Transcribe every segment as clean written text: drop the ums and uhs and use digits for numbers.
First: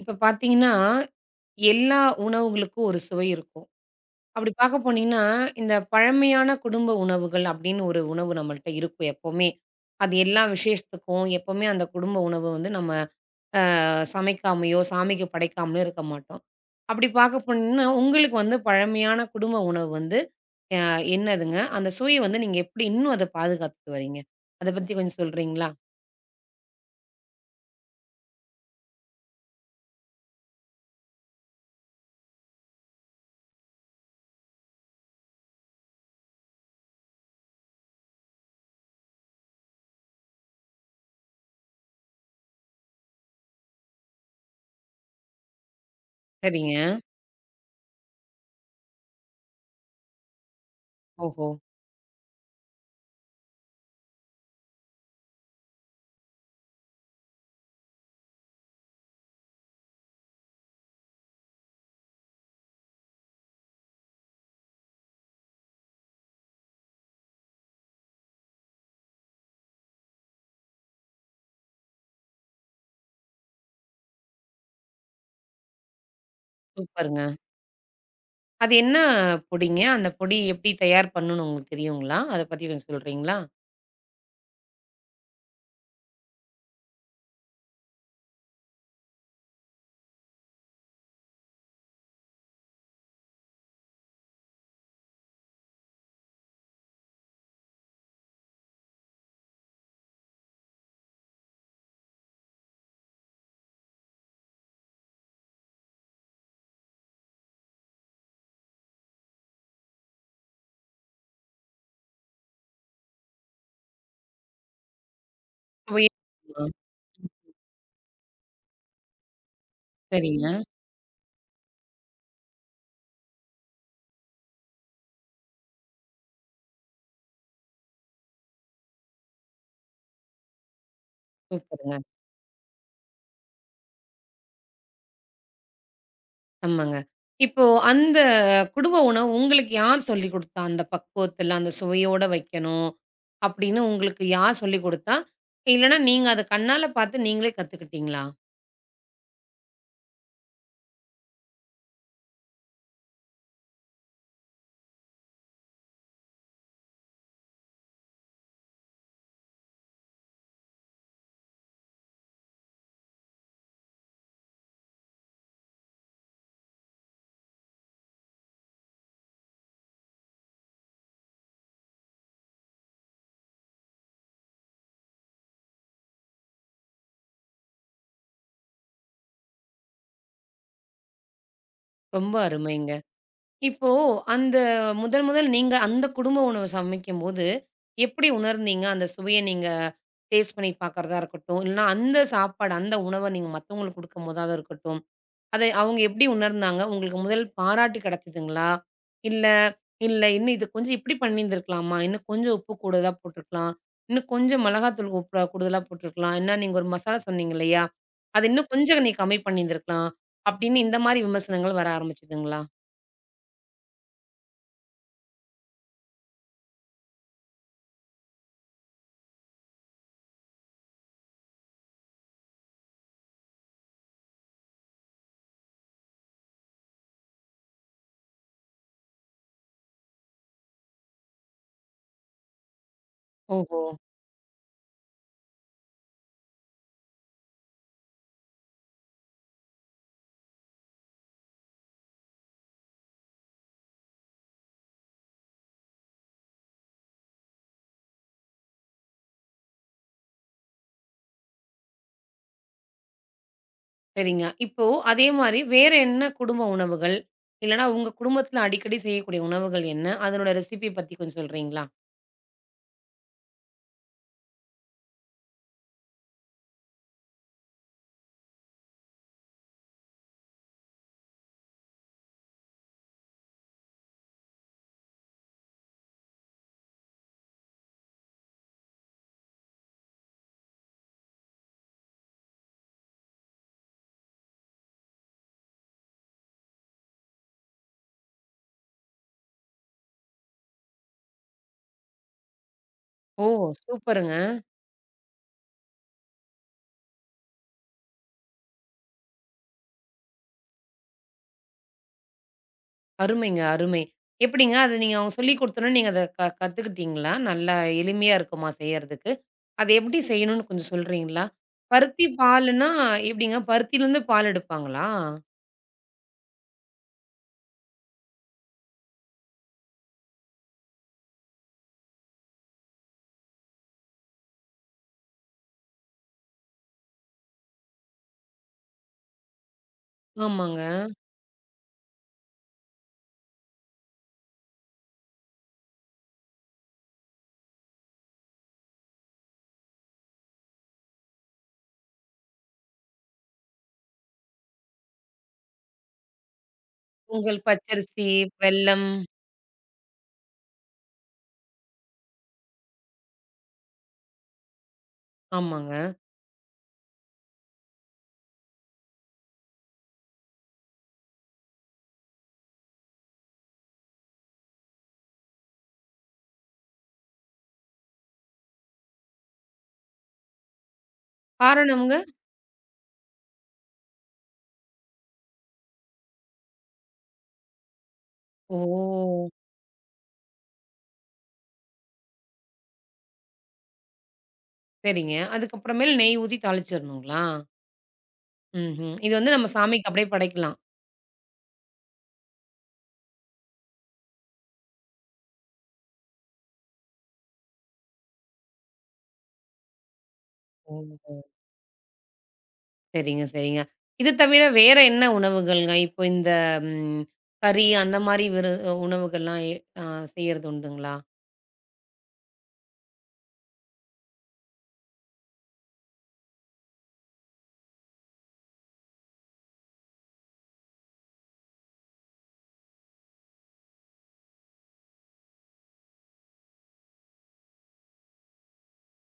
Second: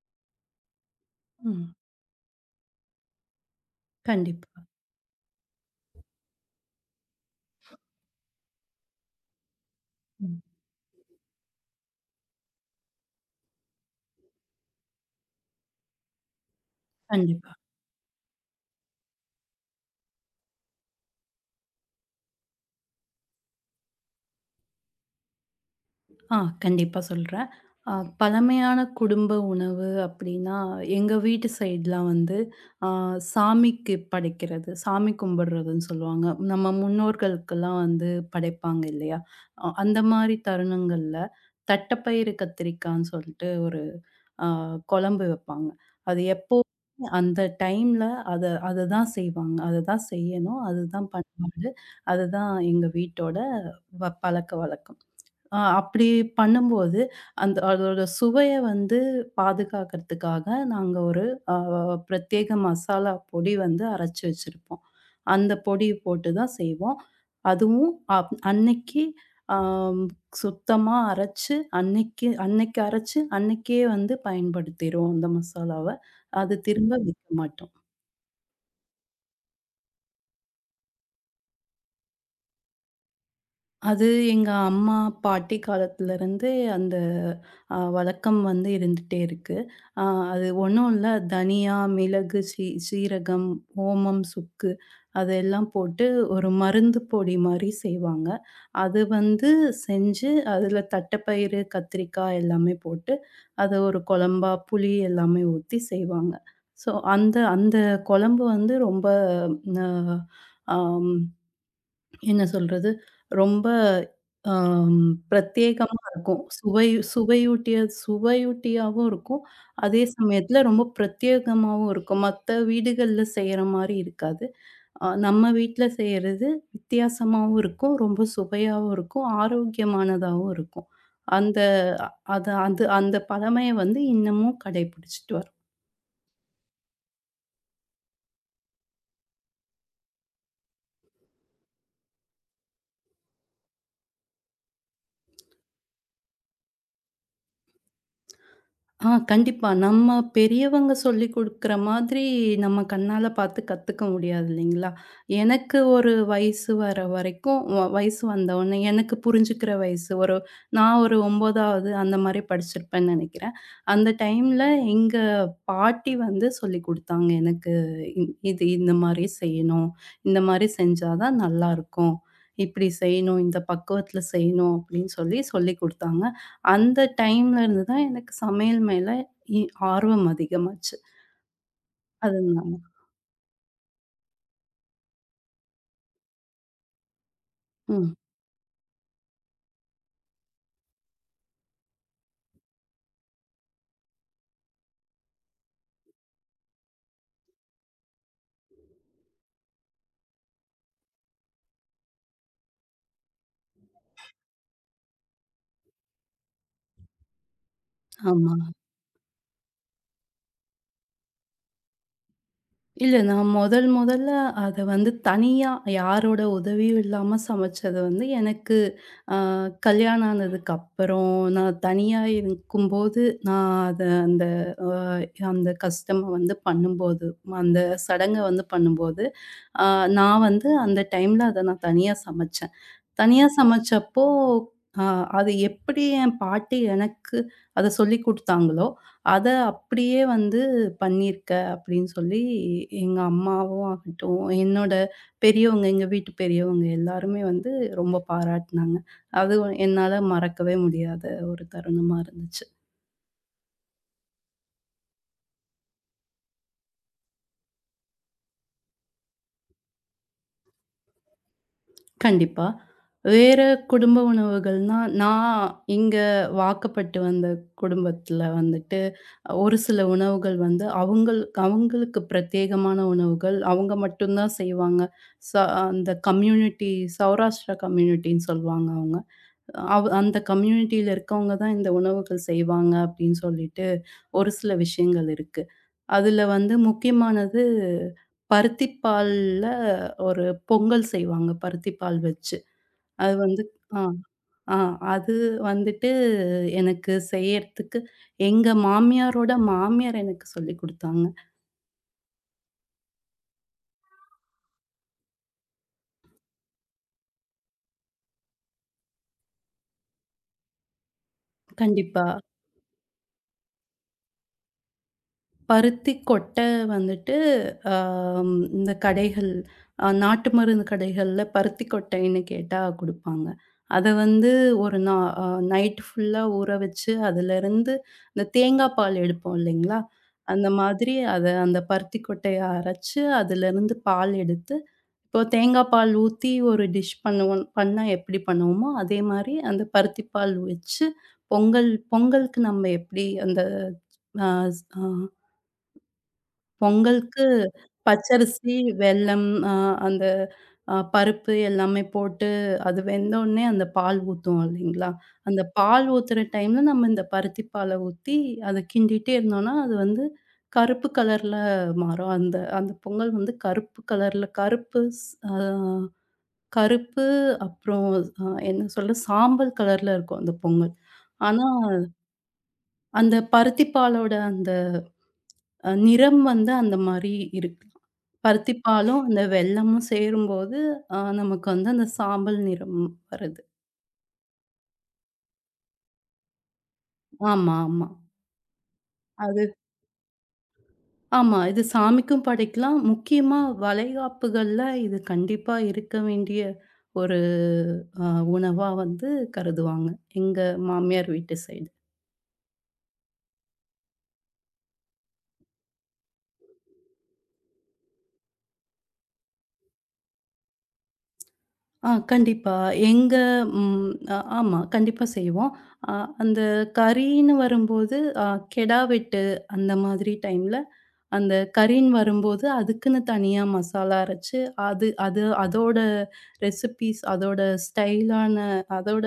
இப்ப பார்த்தீங்கன்னா, ம். எல்லா உணவுகளுக்கும் ஒரு சுவை இருக்கும். அப்படி கண்டிப்பா. பார்க்க போனீங்கன்னா, இந்த பழமையான குடும்ப உணவுகள் அப்படின்னு ஒரு உணவு நம்மள்ட்ட இருக்கும் எப்பவுமே. அது ம். எல்லா விசேஷத்துக்கும் எப்பவுமே அந்த குடும்ப உணவு வந்து நம்ம சமைக்காமயோ, சாமிக்கு படைக்காமலோ இருக்க மாட்டோம். அப்படி பார்க்க கண்டிப்பா. போனீங்கன்னா, உங்களுக்கு வந்து பழமையான குடும்ப உணவு வந்து அ என்னதுங்க? அந்த சுவைய வந்து நீங்க எப்படி இன்னும் அத பாதுகாத்துட்டு வரீங்க? அத பத்தி கொஞ்சம் சொல்றீங்களா? ஆ கண்டிப்பா சொல்றேன். அ பழமையான குடும்ப உணவு அப்டின்னா, எங்க வீட்டு சைட்லாம் வந்து அ சாமிக்கு படைக்கிறது, சாமி கும்பிடுறதுன்னு சொல்லுவாங்க. நம்ம முன்னோர்களுக்கெல்லாம் வந்து படைப்பாங்க இல்லையா? அந்த மாரி தருணங்கள்ல தட்டப்பயிறு கத்திரிக்கான்னு சொல்ட்டு ஒரு அ குழம்பு வைப்பாங்க. அது எப்போ சரிங்க. அந்த டைம்ல அத அத தான் செய்வாங்க. அத தான் செய்யணும். அதுதான் ஓஹோ! பண்பாடு. அதுதான் எங்க வீட்டோட பழக்கவழக்கம். அப்படி பண்ணும்போது, அந்த அதோட சுவைய வந்து பாதுகாக்கிறதுக்காக, நாங்க ஒரு அ பிரத்யேக மசாலா பொடி வந்து அரைச்சு வச்சிருப்போம். அந்த பொடி போட்டு தான் செய்வோம். அதுவும் அன்னைக்கு ஆம் சுத்தமா அரைச்சு, அன்னைக்கு அன்னைக்கு அரைச்சு, அன்னைக்கே வந்து பயன்படுத்திருவோம் அந்த மசாலாவ. அது திரும்ப சூப்பருங்க. விக்க மாட்டோம். அது என்ன பொடிங்க? அந்த பொடி எப்படி தயார் பண்ணணும்னு உங்களுக்கு தெரியுங்களா? அத பத்தி கொஞ்சம் சொல்றீங்களா? அது எங்க அம்மா, பாட்டி காலத்துலருந்தே அந்த வழக்கம் வந்து இருந்துட்டே இருக்கு. அ அது ஒண்ணும் இல்ல. தனியா, மிளகு, சீரகம், ஓமம், சுக்கு அதெல்லாம் போட்டு ஒரு மருந்து பொடி மாரி செய்வாங்க. அது வந்து செஞ்சு அதுல தட்டைப்பயிறு, கத்திரிக்காய் எல்லாமே போட்டு அத ஒரு குழம்பா புளி எல்லாமே ஊத்தி செய்வாங்க. ஸோ அந்த அந்த குழம்பு வந்து ரொம்ப ந ஆம் என்ன சொல்றது? ரொம்ப அம் பிரத்யேகமா சுவையா இருக்கும். இருக்குமா? சுவை சுவையூட்டிய சுவையூட்டியாவும் இருக்கும். அதே சரிங்க. சமயத்தில ரொம்ப பிரத்யேகமாவும் இருக்கும். மத்த வீடுகள்ல செய்ற மாரி இருக்காது. நம்ம வீட்ல செய்றது வித்தியாசமாவும் இருக்கும். ரொம்ப சுவையாவும் இருக்கும். ஆரோக்கியமானதாவும் இருக்கும். அந்த சூப்பருங்க. அது அது அந்த பழமைய வந்து இன்னமும் கடைபிடிச்சுட்டு வர்றோம். ஆமாங்க. இப்போ அந்த குடும்ப உணவு உங்களுக்கு யார் சொல்லிக் குடுத்தா? அந்த பக்குவத்துல, அந்த சுவையோட வைக்கணும் அப்படின்னு உங்களுக்கு யார் சொல்லிக் குடுத்தா? இல்லன்னா நீங்க அத கண்ணால பார்த்து நீங்களே கத்துக்கிட்டீங்களா? ஆ கண்டிப்பா. நம்ம பெரியவங்க சொல்லிக் குடுக்குற மாதிரி நம்ம கண்ணால பார்த்து கத்துக்க முடியாது இல்லைங்களா? எனக்கு ஒரு வயசு வர வரைக்கும் வயசு வந்தவுனே எனக்கு புரிஞ்சுக்கிற வயசு ஒரு நான் ஒரு 9வது அந்த மாரி படிச்சிருப்பேன்னு நெனைக்கிறேன். அந்த டைம்ல எங்க பாட்டி வந்து சொல்லிக் குடுத்தாங்க எனக்கு. இது இந்த மாரி செய்யணும். இந்த மாரி செஞ்சா தான் நல்லாருக்கும். இப்படி செய்யணும். இந்த பக்குவத்துல செய்யணும் அப்படின்னு சொல்லி சொல்லிக் குடுத்தாங்க. அந்த டைம்ல இருந்து தான் எனக்கு சமையல் மேல இ ஆர்வம் அதிகமாச்சு. ரொம்ப அதுதான். அருமைங்க. இப்போ அந்த முதல் முதல் நீங்க அந்த குடும்ப உணவு சமைக்கும்போது, ம். எப்படி உணர்ந்தீங்க? அந்த சுவைய நீங்க டேஸ்ட் பண்ணி பார்க்கிறதா இருக்கட்டும், இல்லன்னா அந்த சாப்பாடு, அந்த உணவ நீங்க மத்தவங்களுக்கு குடுக்கும்போதாவது இருக்கட்டும், அதை அவங்க எப்படி உணர்ந்தாங்க? உங்களுக்கு முதல் பாராட்டு கிடைச்சதுங்களா? இல்ல, இல்ல இன்னும் இது கொஞ்சம் இப்படி பண்ணியிருந்திருக்கலாமா? இன்னும் கொஞ்சம் உப்பு கூடுதலா போட்டுருக்கலாம். இன்னும் கொஞ்சம் மிளகாத்தூள் உப்பு கூடுதலா போட்டுருக்கலாம். ஏன்னா நீங்க ஒரு மசாலா சொன்னீங்க இல்லையா? அது ஆமா. இன்னும் கொஞ்சம் நீ கம்மி பண்ணியிருந்திருக்கலாம். அப்படின்னு இந்த மாரி விமர்சனங்கள் வர ஆரம்பிச்சதுங்களா? இல்ல நான் முதல் முதல்ல அத வந்து தனியா யாரோட உதவியும் இல்லாம சமைச்சது வந்து எனக்கு அ கல்யாணம் ஆனதுக்கு அப்புறம் நான் தனியா இருக்கும்போது, நான் அத அந்த அ அந்த கஷ்டம வந்து பண்ணும்போது, அந்த சடங்க வந்து பண்ணும்போது, அ நான் வந்து அந்த டைம்ல அத நான் தனியா சமைச்சேன். தனியா ஓஹோ! சமைச்சப்போ, அ அது எப்படி என் பாட்டி எனக்கு அத சொல்லிக் குடுத்தாங்களோ, அத அப்படியே வந்து பண்ணியிருக்க அப்படின்னு சொல்லி எங்க அம்மாவும் ஆகட்டும், என்னோட பெரியவங்க, எங்க வீட்டு பெரியவங்க எல்லாருமே வந்து ரொம்ப பாராட்டுனாங்க. அது என்னால மறக்கவே முடியாத ஒரு தருணமா இருந்துச்சு. சரிங்க. இப்போ அதே மாரி வேற என்ன குடும்ப உணவுகள்? இல்லன்னா உங்க குடும்பத்துல அடிக்கடி செய்யக்கூடிய உணவுகள் என்ன? அதனோட ரெசிபி பத்தி கொஞ்சம் சொல்றீங்களா? கண்டிப்பா. வேற குடும்ப உணவுகள்னா, நான் இங்க வாக்கப்பட்டு வந்த குடும்பத்துல வந்துட்டு ஒரு சில உணவுகள் வந்து அவங்களுக்கு பிரத்யேகமான உணவுகள். அவங்க மட்டும் தான் செய்வாங்க. ச அந்த கம்யூனிட்டி சௌராஷ்டிரா கம்யூனிட்டின்னு சொல்லுவாங்க அவங்க. அந்த கம்யூனிட்டியில இருக்கவங்க தான் இந்த உணவுகள் செய்வாங்க அப்படின்னு சொல்லிட்டு ஒரு சில விஷயங்கள் இருக்கு. அதுல வந்து முக்கியமானது பருத்திப்பால்ல ஒரு பொங்கல் செய்வாங்க. பருத்திப்பால் வச்சு. அது ஓ! வந்து ஆ, சூப்பருங்க. ஆ அது வந்துட்டு எனக்கு செய்யறதுக்கு எங்க மாமியாரோட மாமியார் எனக்கு சொல்லிக் குடுத்தாங்க. அருமைங்க, அருமை. எப்படிங்க அது நீங்க அவங்க சொல்லிக் குடுத்தோனே நீங்க அத கத்துக்கிட்டீங்களா? நல்லா எளிமையா இருக்குமா செய்யறதுக்கு? அத எப்படி செய்யணும்னு கொஞ்சம் சொல்றீங்களா? பருத்தி கண்டிப்பா. பாலுன்னா எப்படிங்க? பருத்தியிலருந்து பால் எடுப்பாங்களா? பருத்தி கொட்டை வந்துட்டு இந்த கடைகள் நாட்டு மருந்து கடைகள்ல பருத்தி கொட்டைன்னு கேட்டா குடுப்பாங்க. அத வந்து ஒரு நா அ நைட் ஃபுல்லா ஊற வச்சு அதிலருந்து இந்த தேங்காய் பால் எடுப்போம் இல்லைங்களா? அந்த ஆமாங்க. மாதிரி அத அந்த பருத்தி கொட்டைய அரைச்சு அதிலருந்து பால் எடுத்து இப்போ தேங்காய் பால் ஊத்தி ஒரு டிஷ் பண்ணுவோம் பண்ணா எப்படி பண்ணுவோமோ, அதே மாரி அந்த பருத்தி பால் வச்சு பொங்கலுக்கு நம்ம எப்படி அந்த அ அ பொங்கலுக்கு பொங்கல் பச்சரிசி, பச்சரிசி, வெல்லம். வெல்லம் அ அந்த பருப்பு எல்லாமே போட்டு அது வெந்தோனே அந்த பால் ஊத்துவோம் இல்லைங்களா? அந்த ஆமாங்க. பால் ஊத்துற டைம்ல நம்ம இந்த பருத்தி பால ஊத்தி அத கிண்டிட்டே இருந்தோம்னா, அது வந்து கருப்பு கலர்ல மாறும். அந்த அந்த பொங்கல் வந்து கருப்பு கலர்ல கருப்பு ஸ் அ கருப்பு அப்புறம் என்ன சொல்ல சாம்பல் கலர்ல இருக்கும் அந்த பொங்கல். ஆனா, காரணம்ங்க? அந்த பருத்தி பாலோட அந்த நிறம் வந்து அந்த மாரி இருக்கு. பருத்தி பாலும், அந்த ஓ! வெல்லமும் சேரும்போது, நமக்கு வந்து அந்த சாம்பல் நிறம் வருது. சரிங்க. அதுக்கப்புறமேல் நெய் ஊத்தி தாளிச்சிரணுங்களா? ஆமா, ஆமா. ம்ஹ்ம். இது வந்து நம்ம அது சாமிக்கு அப்படியே படைக்கலாம். ஆமா. இது சாமிக்கும் படைக்கலாம். முக்கியமா வளைகாப்புகள்ல இது கண்டிப்பா இருக்க வேண்டிய ஒரு அ உணவா வந்து கருதுவாங்க. எங்க மாமியார் ஓஹோ! வீட்டு சைடு. சரிங்க, சரிங்க. இது தவிர வேற என்ன உணவுகள்ங்க? இப்போ இந்த ம் கறி அந்த மாரி உணவுகள்லாம் அ செய்யறது உண்டுங்களா? ஆ கண்டிப்பா. எங்க ம் அ ஆமா. கண்டிப்பா செய்வோம். அ அந்த கறின்னு வரும்போது, அ கெடா வெட்டு அந்த மாதிரி டைம்ல, அந்த கறின்னு வரும்போது, அதுக்குன்னு தனியா மசாலா அரைச்சு, அது அது அதோட ரெசிபீஸ் அதோட ஸ்டைலான அதோட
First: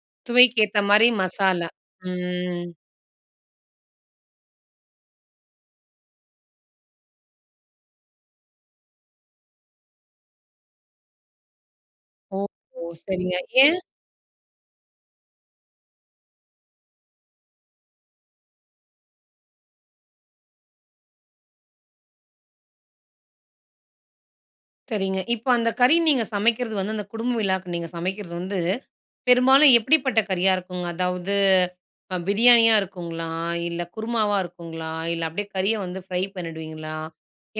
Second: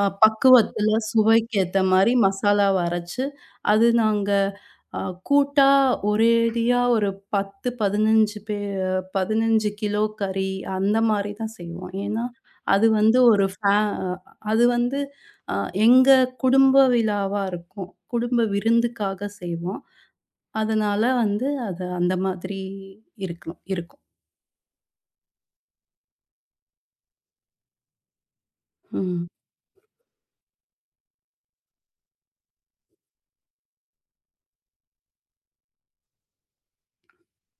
சுவைக்கு ஏத்த பக்குவத்துல மாரி சுவைக்கு மசாலா. ஏத்த மாரி ம். மசாலாவ அரைச்சு, அது நாங்க அ கூட்டா ஒரேடியா ஒரு 10, 15 கிலோ கறி அந்த மாரி தான் செய்வோம். ஏன்னா, ஓஹோ! அது வந்து சரிங்க. ஒரு ஃபே ஏன்? அது வந்து அ எங்க குடும்ப விழாவா இருக்கும். குடும்ப விருந்துக்காக செய்வோம். அதனால வந்து அது அந்த மாதிரி இருக்கலாம் இருக்கும். சரிங்க. இப்போ அந்த கறி நீங்க சமைக்கிறது வந்து அந்த குடும்ப விழாக்கு நீங்க சமைக்கிறது வந்து, ம். பெரும்பாலும் எப்படிப்பட்ட கறியா இருக்குங்க? அதாவது பிரியாணியா இருக்குங்களா? இல்ல குருமாவா இருக்குங்களா? இல்ல அப்படியே கறிய வந்து ஃப்ரை பண்ணிடுவீங்களா?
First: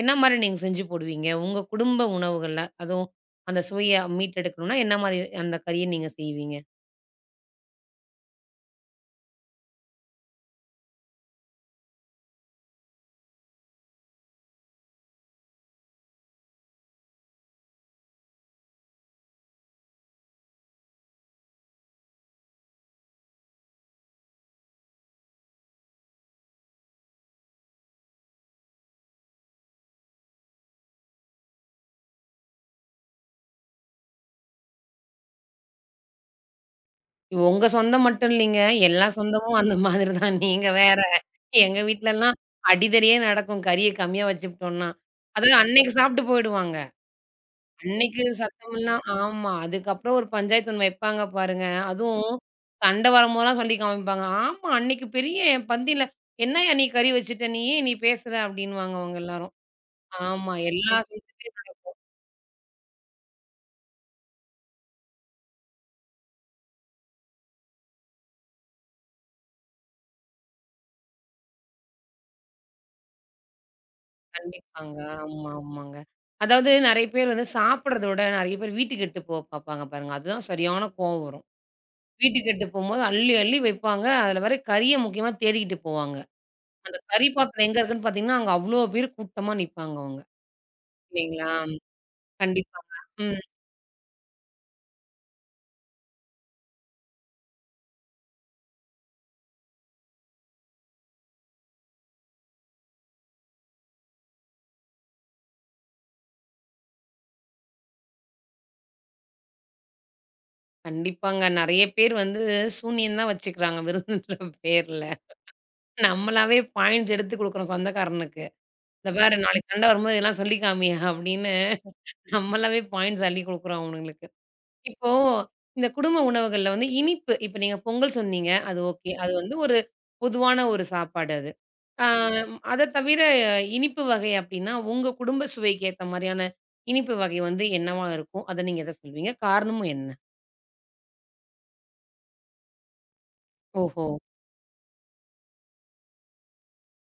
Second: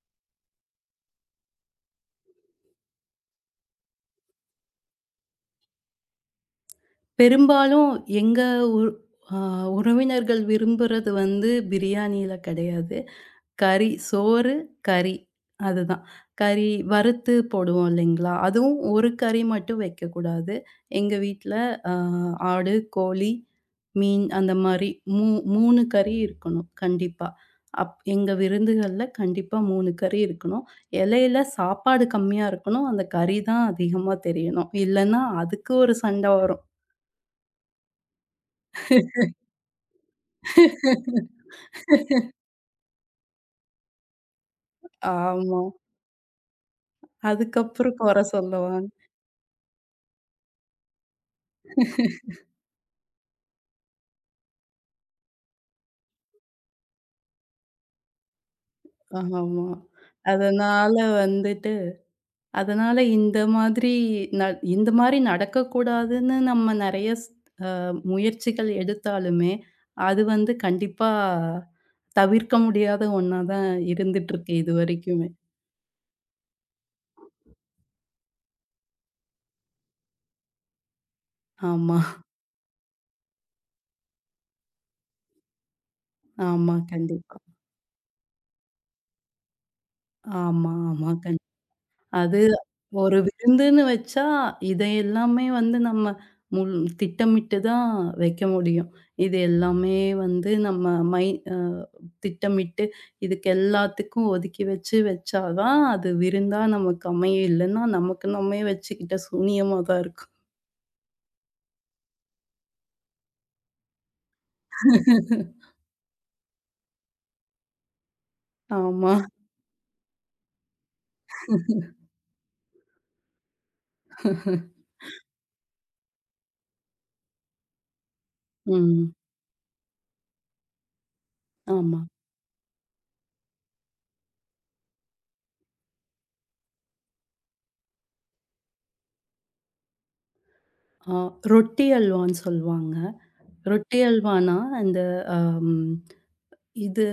என்ன மாரி நீங்க செஞ்சு போடுவீங்க? உங்க குடும்ப உணவுகள்ல, அதுவும் அந்த சுவைய மீட்டெடுக்கணும்னா, என்ன மாரி அந்த கறிய நீங்க செய்வீங்க? பெரும்பாலும் எங்க உற் அ உறவினர்கள் விரும்புறது வந்து பிரியாணியில கிடையாது. கறி, சோறு, கறி அதுதான். கறி வறுத்து போடுவோம் இல்லைங்களா? அதுவும் ஒரு கறி மட்டும் வைக்கக்கூடாது. எங்க வீட்ல அ ஆடு, கோழி, மீன் அந்த மாரி மூ 3 கறி இருக்கணும் கண்டிப்பா. எங்க விருந்துகள்ல கண்டிப்பா 3 கறி இருக்கணும். இலையில சாப்பாடு கம்மியா இருக்கணும். அந்த கறி தான் அதிகமா தெரியணும். இல்லன்னா அதுக்கு ஒரு சண்டை வரும். உங்க சொந்தம் மட்டும் இல்லைங்க. எல்லா சொந்தமும் அந்த மாதிரி தான். நீங்க வேற. எங்க வீட்லலாம் அடிதடியே நடக்கும். கறிய கம்மியா வச்சுப்புட்டோம்னா. அது ஆமா. அன்னைக்கு சாப்பிட்டு போயிடுவாங்க. அதுக்கப்புறம் கொற அன்னைக்கு சொல்லுவாங்க. சத்தமெல்லாம் ஆமா. அதுக்கப்புறம் ஒரு பஞ்சாயத்து ஒண்ணு வைப்பாங்க பாருங்க. அதுவும் சண்ட வரும்போதெல்லாம் சொல்லி காமிப்பாங்க. ஆமா, அன்னைக்கு பெரிய என் பந்தியில, "என்னய்யா நீ கறி வச்சுட்ட? நீ ஏன் நீ பேசுற?" அப்படின்னுவாங்க அவங்க எல்லாரும். ஆமா. ஆமா. அதனால எல்லா சேர்ந்து வந்துட்டு அதனால இந்த மாதிரி ந இந்த மாரி நடக்கக்கூடாதுன்னு நம்ம நெறைய ஸ் அ முயற்சிகள் எடுத்தாலுமே, அது வந்து கண்டிப்பா தவிர்க்க முடியாத ஒண்ணா தான் இருந்துட்டுருக்கு கண்டிப்பாங்க. இதுவரைக்குமே. ஆமா, ஆமாங்க. அதாவது நெறைய பேர் வந்து சாப்பிடுறத விட நெறைய பேர் வீட்டுக்கு எட்டு போக பார்ப்பாங்க பாருங்க. அதுதான் சரியான கோவம் வரும். ஆமா, வீட்டுக்கு எட்டு போம்போது அள்ளி, அள்ளி வைப்பாங்க. அதுல வேற கறிய முக்கியமா தேடிக்கிட்டு போவாங்க. ஆமா. அந்த கறி கண்டிப்பா. பாத்திரம் எங்க இருக்குன்னு பார்த்தீங்கன்னா, அங்க அவ்ளோ பேர் கூட்டமா நிப்பாங்க அவங்க. ஆமா, ஆமா. கண்டிப்பா. இல்லைங்களா? அது கண்டிப்பாங்க. ஒரு ம். விருந்துன்னு வச்சா, இதை எல்லாமே வந்து நம்ம முன் திட்டமிட்டு தான் வைக்க முடியும். இது எல்லாமே வந்து நம்ம மை அ திட்டமிட்டு இதுக்கு எல்லாத்துக்கும் ஒதுக்கி வச்சு வச்சா தான், அது விருந்தா நமக்கு அமையும். இல்லன்னா நமக்கு நம்மே வச்சுக்கிட்ட சூனியமா தான் இருக்கும். கண்டிப்பாங்க. நெறைய பேர் வந்து சூனியம் தான் வச்சுக்கிறாங்க விருந்துன்ற பேர்ல. நம்மளாவே பாயிண்ட்ஸ் எடுத்து குடுக்குறோம் சொந்தக்காரனுக்கு. "இந்த ஆமா. பாரு நாளைக்கு சண்டை வரும்போது இதெல்லாம் சொல்லி காமியா" அப்படின்னு நம்மளாவே பாயிண்ட்ஸ் அள்ளி குடுக்குறோம் அவனுங்களுக்கு. இப்போ இந்த குடும்ப உணவுகள்ல வந்து இனிப்பு இப்ப நீங்க பொங்கல் சொன்னீங்க. அது ஓகே. ம். அது வந்து ஒரு பொதுவான ஒரு சாப்பாடு அது. ஆமா. ஆ அத தவிர இனிப்பு வகை அப்படின்னா, உங்க குடும்ப சுவைக்கு ஏத்த மாரியான இனிப்பு வகை வந்து என்னவா இருக்கும்? அத நீங்க எத சொல்வீங்க? காரணமும் என்ன? அ ரொட்டி அல்வான்னு சொல்லுவாங்க. ரொட்டி ஓஹோ! அல்வான்னா, இந்த அம் இது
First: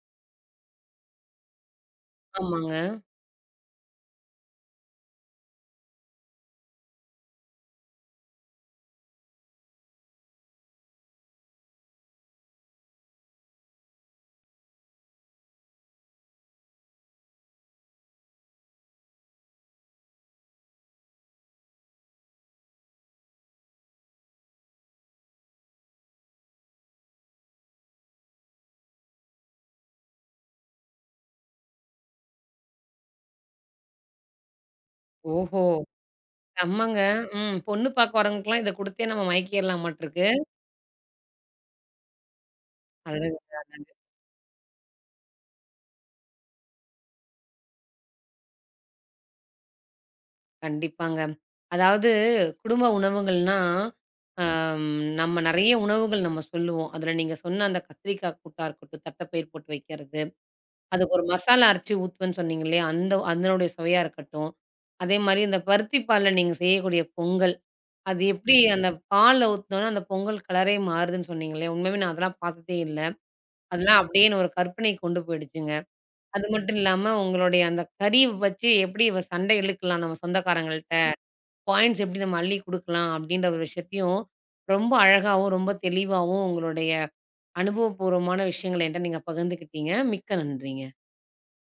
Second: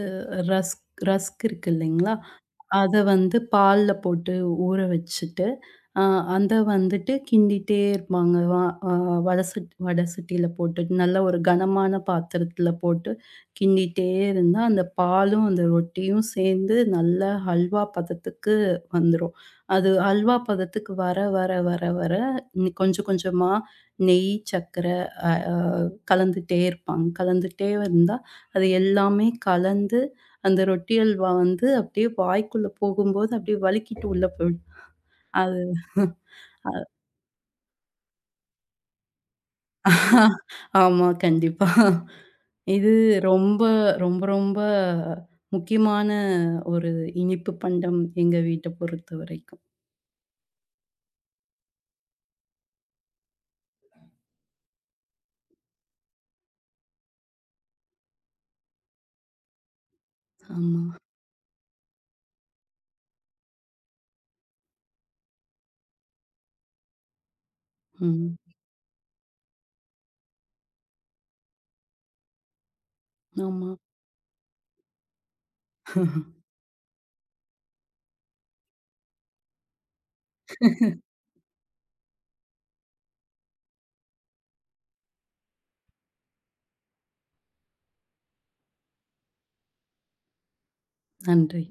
ரஸ்க் ரஸ்க் இருக்கு இல்லைங்களா? ஆமாங்க. அத வந்து பால்ல போட்டு ஊற வச்சுட்டு, அ அத வந்துட்டு கிண்டிட்டே இருப்பாங்க. வ அ வட சட் வட சட்டியில போட்டு நல்ல ஒரு கனமான பாத்திரத்தில போட்டு கிண்டிட்டே இருந்தா, அந்த பாலும் அந்த ரொட்டியும் சேர்ந்து நல்லா ஹல்வா பதத்துக்கு வந்துரும். அது ஹல்வா பதத்துக்கு வர வர வர வர கொஞ்சம் கொஞ்சமா நெய், சர்க்கரை அ அ கலந்துட்டே இருப்பாங்க. கலந்துட்டே இருந்தா, அது எல்லாமே கலந்து அந்த ரொட்டி அல்வா வந்து அப்படியே வாய்க்குள்ள போகும்போது அப்படியே வழுக்கிட்டு உள்ள போயிடும். அது ஓஹோ! செம்மங்க. ம். பொண்ணு பாக்க வரவங்களுக்குலாம் இத குடுத்தே நம்ம மயக்கிர்லாமாட்ருக்கு. ஆமா, கண்டிப்பா. இது அழகுங்க, ரொம்ப, அழகு. ரொம்ப முக்கியமான ஒரு இனிப்பு பண்டம் எங்க வீட்ட பொறுத்தவரைக்கும். கண்டிப்பாங்க. அதாவது குடும்ப உணவுகள்னா, அம் நம்ம நெறைய உணவுகள் நம்ம சொல்லுவோம். அதுல நீங்க சொன்ன அந்த கத்திரிக்காய் கூட்டா இருக்கட்டும், தட்டப்பயிர் போட்டு வைக்கிறது, ஆமா. அதுக்கு ஒரு மசாலா அரைச்சு ஊத்துவேன்னு சொன்னீங்க இல்லையா? அந்த அதனுடைய சுவையா இருக்கட்டும். அதே மாரி இந்த பருத்தி பால்ல நீங்க செய்யக்கூடிய பொங்கல், அது ம். எப்படி அந்த பால்ல ஊத்துனோனே அந்த பொங்கல் கலரே மாறுதுன்னு சொன்னீங்க இல்லையா? உண்மையாவே நான் அதெல்லாம் பாத்ததே இல்ல. ஆமா. அதெல்லாம் அப்படியே என்ன ஒரு கற்பனைக்கு கொண்டு போயிடுச்சுங்க. அது மட்டும் இல்லாம, உங்களுடைய அந்த கறி வச்சு எப்படி சண்டை இழுக்கலாம் நம்ம சொந்தக்காரங்கள்ட்ட? பாயிண்ட்ஸ் எப்படி நம்ம அள்ளி குடுக்கலாம்? அப்படின்ற ஒரு விஷயத்தையும், ரொம்ப அழகாவும், ரொம்ப தெளிவாவும் உங்களுடைய அனுபவபூர்வமான விஷயங்கள என்ட்ட நீங்க பகிர்ந்துக்கிட்டீங்க. மிக்க நன்றி. நன்றி.